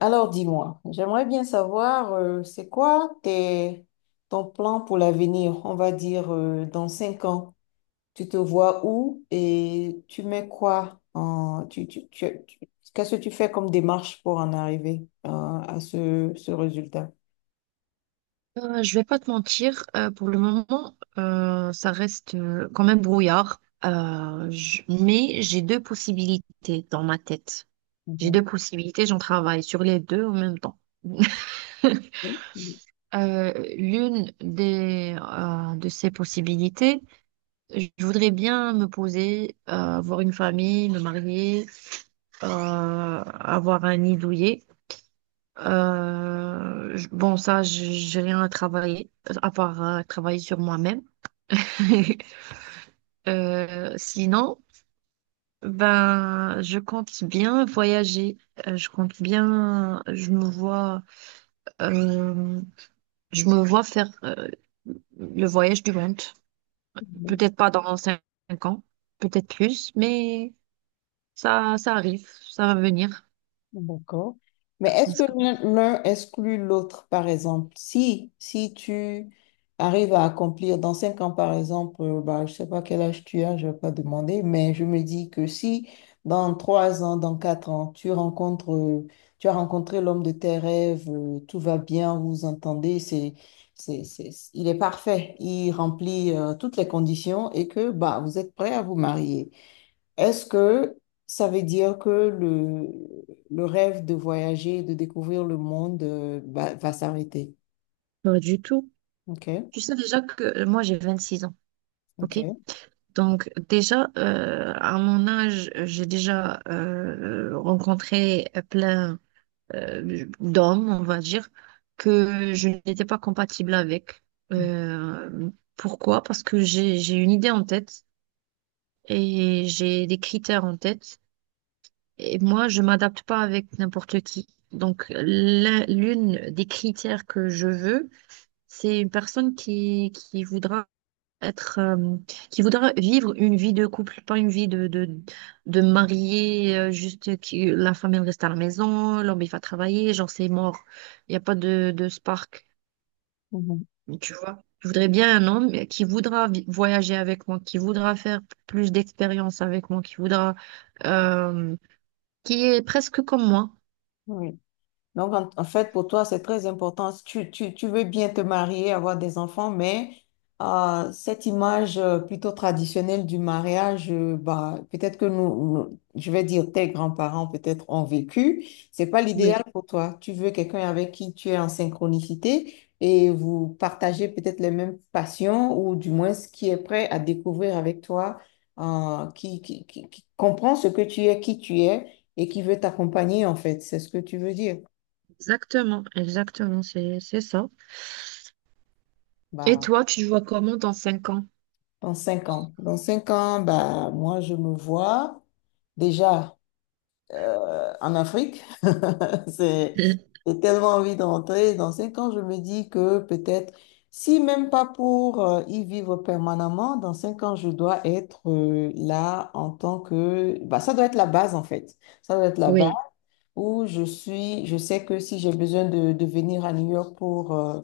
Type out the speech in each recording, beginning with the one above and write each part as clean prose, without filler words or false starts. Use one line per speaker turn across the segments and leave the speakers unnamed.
Alors dis-moi, j'aimerais bien savoir, c'est quoi ton plan pour l'avenir? On va dire, dans cinq ans, tu te vois où et tu mets quoi en, qu'est-ce que tu fais comme démarche pour en arriver, à ce résultat?
Je vais pas te mentir, pour le moment, ça reste quand même brouillard. Mais j'ai deux possibilités dans ma tête. J'ai
Mhm.
deux possibilités, j'en travaille sur les deux en même temps. Euh, L'une des de ces possibilités, je voudrais bien me poser, avoir une famille, me marier, avoir un nid douillet. Bon, ça, j'ai rien à travailler, à part travailler sur moi-même. Sinon, ben, je compte bien voyager. Je compte bien, euh, je me vois faire le voyage du monde.
Oui.
Peut-être pas dans 5 ans, peut-être plus, mais ça arrive, ça va venir.
D'accord. Mais est-ce
Parce
que
que-
l'un exclut l'autre, par exemple? Si tu arrives à accomplir dans cinq ans, par exemple, bah, je sais pas quel âge tu as, je vais pas demander, mais je me dis que si dans trois ans, dans quatre ans, tu as rencontré l'homme de tes rêves, tout va bien, vous vous entendez, il est parfait, il remplit, toutes les conditions et que, bah, vous êtes prêt à vous marier. Est-ce que ça veut dire que le rêve de voyager, de découvrir le monde, va s'arrêter?
Pas du tout.
Ok,
Tu sais déjà que moi j'ai 26 ans, ok?
ok.
Donc déjà, à mon âge, j'ai déjà rencontré plein d'homme, on va dire, que je n'étais pas compatible avec. Euh, Pourquoi? Parce que j'ai une idée en tête et j'ai des critères en tête. Et moi, je m'adapte pas avec n'importe qui. Donc, l'une des critères que je veux, c'est une personne qui voudra être qui voudrait vivre une vie de couple, pas une vie de marié, juste que la femme elle reste à la maison, l'homme il va travailler, genre c'est mort. Il n'y a pas de spark,
Mhm.
tu vois. Je voudrais bien un homme qui voudra voyager avec moi, qui voudra faire plus d'expériences avec moi, qui voudra euh, qui est presque comme moi.
Oui. Donc, en fait, pour toi, c'est très important. Tu veux bien te marier, avoir des enfants, mais cette image plutôt traditionnelle du mariage, bah, peut-être que je vais dire, tes grands-parents peut-être ont vécu. C'est pas l'idéal
Oui,
pour toi. Tu veux quelqu'un avec qui tu es en synchronicité et vous partagez peut-être les mêmes passions ou du moins ce qui est prêt à découvrir avec toi, qui comprend ce que tu es, qui tu es et qui veut t'accompagner, en fait. C'est ce que tu veux dire.
exactement, exactement, c'est ça. Et
Bah,
toi, tu te vois comment dans 5 ans?
dans cinq ans. Dans cinq ans, bah, moi, je me vois déjà en Afrique. C'est, j'ai tellement envie d'entrer. Dans cinq ans, je me dis que peut-être, si même pas pour y vivre permanemment, dans cinq ans, je dois être là en tant que. Bah, ça doit être la base, en fait. Ça doit être la
Oui,
où je suis, je sais que si j'ai besoin de, venir à New York pour euh,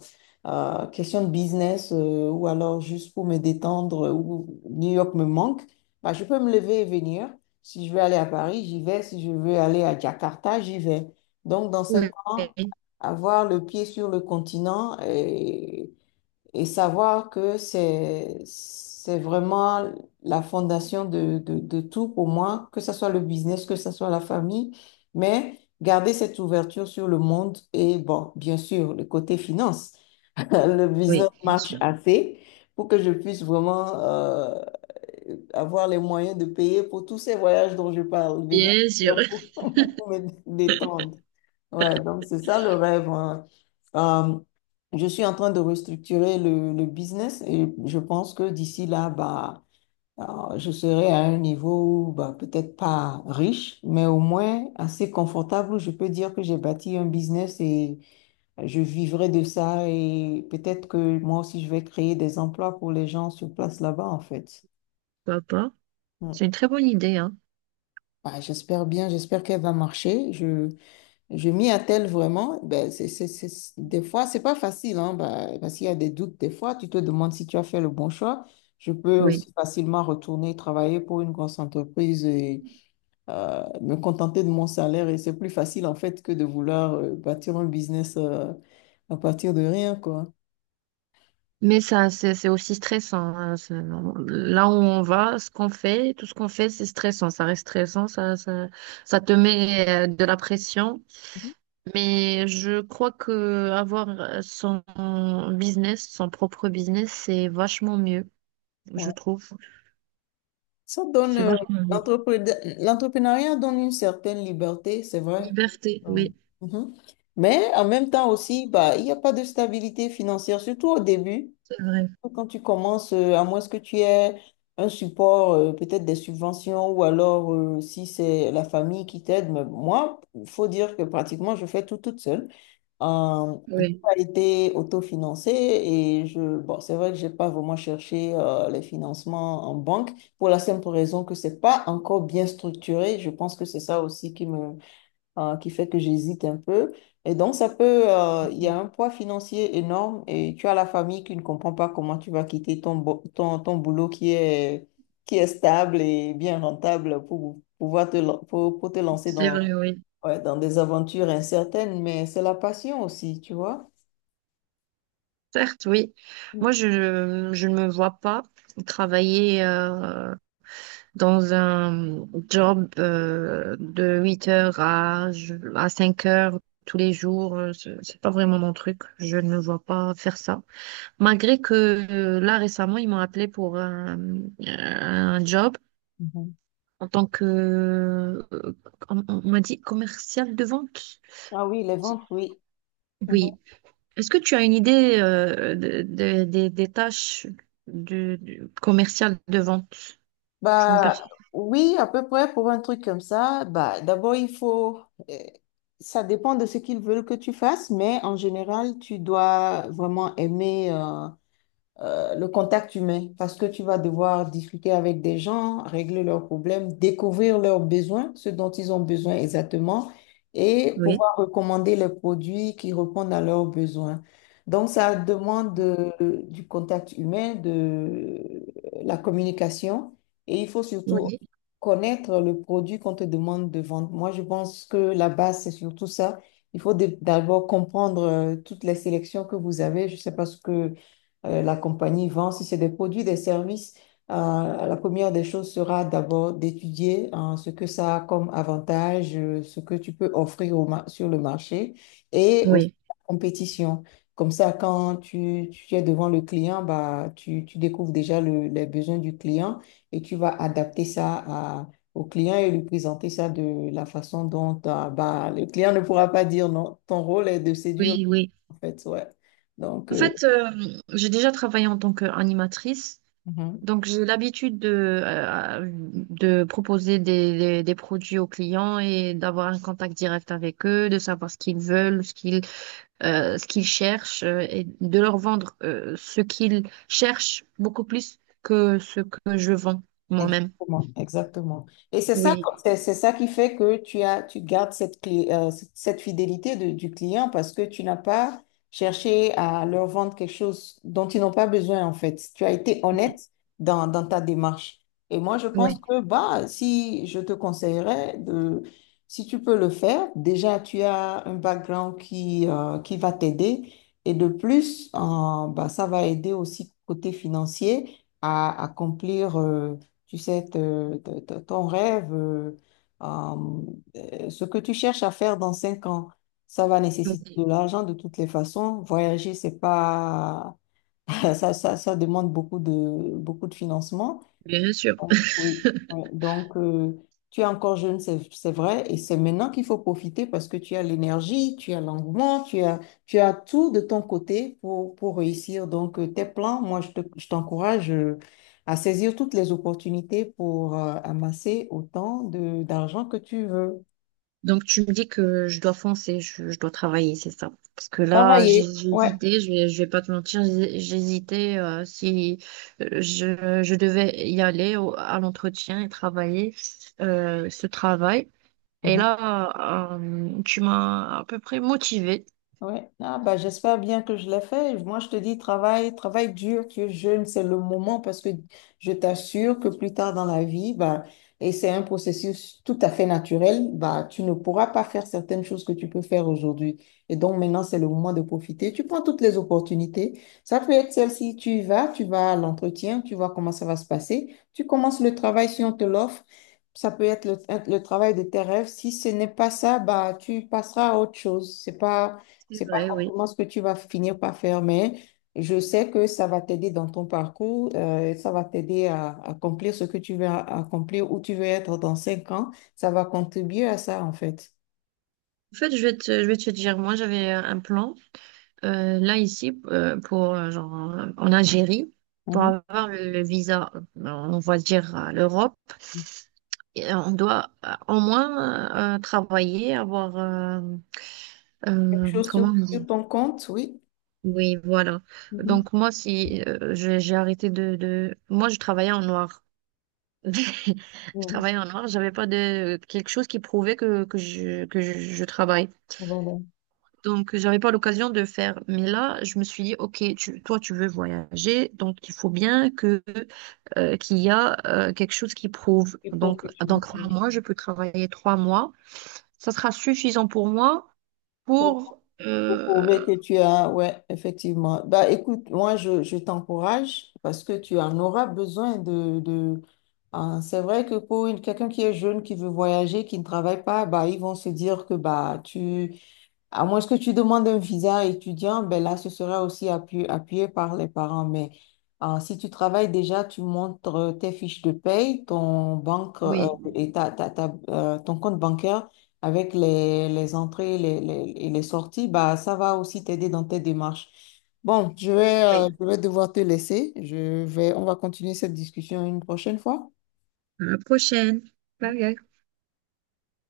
euh, question de business ou alors juste pour me détendre ou New York me manque, bah, je peux me lever et venir. Si je veux aller à Paris, j'y vais. Si je veux aller à Jakarta, j'y vais. Donc, dans cinq
oui,
ans, avoir le pied sur le continent et savoir que c'est vraiment la fondation de tout pour moi, que ce soit le business, que ce soit la famille, mais garder cette ouverture sur le monde et bon, bien sûr, le côté finance. Le business
oui, bien
marche
sûr.
assez pour que je puisse vraiment avoir les moyens de payer pour tous ces voyages dont je parle, venir
Bien sûr.
pour me détendre. Ouais, donc c'est ça le rêve, hein. Euh, je suis en train de restructurer le business et je pense que d'ici là, bah, je serai à un niveau, bah, peut-être pas riche, mais au moins assez confortable où je peux dire que j'ai bâti un business et je vivrai de ça et peut-être que moi aussi je vais créer des emplois pour les gens sur place là-bas en fait.
Pourquoi pas?
Mm.
C'est une très bonne idée, hein.
Bah, j'espère bien, j'espère qu'elle va marcher. Je m'y attelle vraiment. Ben, des fois, c'est pas facile, hein, ben, parce qu'il y a des doutes. Des fois, tu te demandes si tu as fait le bon choix. Je peux
Oui.
aussi facilement retourner travailler pour une grosse entreprise et me contenter de mon salaire. Et c'est plus facile, en fait, que de vouloir bâtir un business à partir de rien, quoi.
Mais ça, c'est aussi stressant. Hein. Là où on va, ce qu'on fait, tout ce qu'on fait, c'est stressant. Ça reste stressant, ça te met de la pression. Mais je crois que avoir son business, son propre business, c'est vachement mieux, je
Mhm.
trouve.
Ça donne,
C'est
euh,
vachement mieux.
l'entrepreneuriat donne une certaine liberté, c'est vrai.
Liberté,
Euh,
oui,
mhm. Mais en même temps aussi, bah, il n'y a pas de stabilité financière, surtout au début,
c'est vrai.
quand tu commences, à moins que tu aies un support, peut-être des subventions, ou alors si c'est la famille qui t'aide. Mais moi, il faut dire que pratiquement, je fais tout toute seule. Tout
Oui,
a été autofinancé et bon, c'est vrai que j'ai pas vraiment cherché les financements en banque pour la simple raison que c'est pas encore bien structuré. Je pense que c'est ça aussi qui fait que j'hésite un peu. Et donc, il y a un poids financier énorme et tu as la famille qui ne comprend pas comment tu vas quitter ton boulot qui est stable et bien rentable pour pouvoir pour te lancer
c'est
dans
vrai, oui.
ouais, dans des aventures incertaines, mais c'est la passion aussi, tu vois.
Certes, oui.
Mm,
Moi, je ne me vois pas travailler dans un job de 8 heures à 5 heures tous les jours. C'est pas vraiment mon truc. Je ne me vois pas faire ça. Malgré que là, récemment, ils m'ont appelé pour un job
mhm.
en tant que, on m'a dit commercial de vente.
Ah oui, les ventes, oui. Mhm.
Oui, est-ce que tu as une idée des tâches du commercial de vente? Je m'en
Bah
perçois.
oui, à peu près pour un truc comme ça. Bah d'abord euh, ça dépend de ce qu'ils veulent que tu fasses, mais en général tu dois vraiment aimer le contact humain parce que tu vas devoir discuter avec des gens, régler leurs problèmes, découvrir leurs besoins, ce dont ils ont besoin exactement, et
Oui,
pouvoir recommander les produits qui répondent à leurs besoins. Donc, ça demande du contact humain, de la communication, et il faut surtout
oui,
connaître le produit qu'on te demande de vendre. Moi, je pense que la base, c'est surtout ça. Il faut d'abord comprendre toutes les sélections que vous avez. Je ne sais pas ce que la compagnie vend, si c'est des produits, des services, euh, la première des choses sera d'abord d'étudier, hein, ce que ça a comme avantage, ce que tu peux offrir sur le marché et aussi
oui,
la compétition. Comme ça, quand tu es devant le client, bah, tu découvres déjà les besoins du client et tu vas adapter ça au client et lui présenter ça de la façon dont ah, bah, le client ne pourra pas dire non. Ton rôle est de séduire,
oui, oui.
en fait. Ouais. Donc,
En
euh,
fait, j'ai déjà travaillé en tant qu'animatrice,
mhm.
donc j'ai l'habitude de proposer des produits aux clients et d'avoir un contact direct avec eux, de savoir ce qu'ils veulent, ce qu'ils cherchent et de leur vendre ce qu'ils cherchent beaucoup plus que ce que je vends moi-même.
Exactement, exactement. Et c'est ça,
Oui.
c'est ça qui fait que tu gardes cette clé, cette fidélité du client parce que tu n'as pas cherché à leur vendre quelque chose dont ils n'ont pas besoin en fait. Tu as été
Oui,
honnête dans ta démarche. Et moi, je pense
oui,
que bah, si je te conseillerais de, si tu peux le faire, déjà tu as un background qui va t'aider et de plus, bah, ça va aider aussi côté financier à accomplir. Tu sais, te- te- te- ton rêve, euh, ce que tu cherches à faire dans cinq ans, ça va nécessiter
oui,
de l'argent de toutes les façons. Voyager, c'est pas, ça demande beaucoup de financement.
bien sûr.
Oui, oui, oui. Donc, tu es encore jeune, c'est vrai, et c'est maintenant qu'il faut profiter parce que tu as l'énergie, tu as l'engouement, tu as tout de ton côté pour réussir. Donc, tes plans, moi, je t'encourage à saisir toutes les opportunités pour amasser autant d'argent que tu veux.
Donc tu me dis que je dois foncer, je dois travailler, c'est ça. Parce que là,
Travailler,
j'ai
ouais.
hésité, je vais pas te mentir, j'ai hésité si je devais y aller à l'entretien et travailler ce travail. Et
Mhm.
là, tu m'as à peu près motivée.
Ouais. Ah, bah, j'espère bien que je l'ai fait. Moi, je te dis, travail, travail dur, que jeune, c'est le moment parce que je t'assure que plus tard dans la vie, bah, et c'est un processus tout à fait naturel, bah, tu ne pourras pas faire certaines choses que tu peux faire aujourd'hui. Et donc, maintenant, c'est le moment de profiter. Tu prends toutes les opportunités. Ça peut être celle-ci, tu y vas, tu vas à l'entretien, tu vois comment ça va se passer. Tu commences le travail si on te l'offre. Ça peut être le travail de tes rêves. Si ce n'est pas ça, bah, tu passeras à autre chose. C'est pas
C'est
c'est pas
vrai, oui.
forcément ce que tu vas finir par faire, mais je sais que ça va t'aider dans ton parcours, ça va t'aider à accomplir ce que tu veux accomplir, où tu veux être dans cinq ans. Ça va contribuer à ça, en fait.
En fait, je vais te dire, moi j'avais un plan. Là, ici, pour, genre, en Algérie, pour
Mhm.
avoir le visa, on va dire à l'Europe, et on doit au moins travailler, avoir...
Quelque chose
comment
sur,
on
sur
dit?
ton compte, oui.
Oui, voilà.
Mhm.
Donc, moi, si j'ai arrêté de... Moi, je travaillais en noir. Je
Mm.
travaillais en noir, j'avais pas de quelque chose qui prouvait je travaille.
Voilà.
Donc, j'avais pas l'occasion de faire. Mais là, je me suis dit, OK, toi, tu veux voyager, donc il faut bien que qu'il y a quelque chose qui prouve.
Et pour
Donc,
que tu
dans 3 mois, je peux travailler 3 mois. Ça sera suffisant pour moi pour...
Pour prouver que ouais, effectivement. Bah, écoute, moi, je t'encourage parce que tu en auras besoin. Hein, c'est vrai que pour quelqu'un qui est jeune, qui veut voyager, qui ne travaille pas, bah, ils vont se dire que à moins que tu demandes un visa étudiant, ben là, ce sera aussi appuyé par les parents. Mais si tu travailles déjà, tu montres tes fiches de paye, ton banque
oui,
et ton compte bancaire avec les entrées et et les sorties, bah, ça va aussi t'aider dans tes démarches. Bon,
oui.
je vais devoir te laisser. On va continuer cette discussion une prochaine fois.
À la prochaine. Bye. Bye.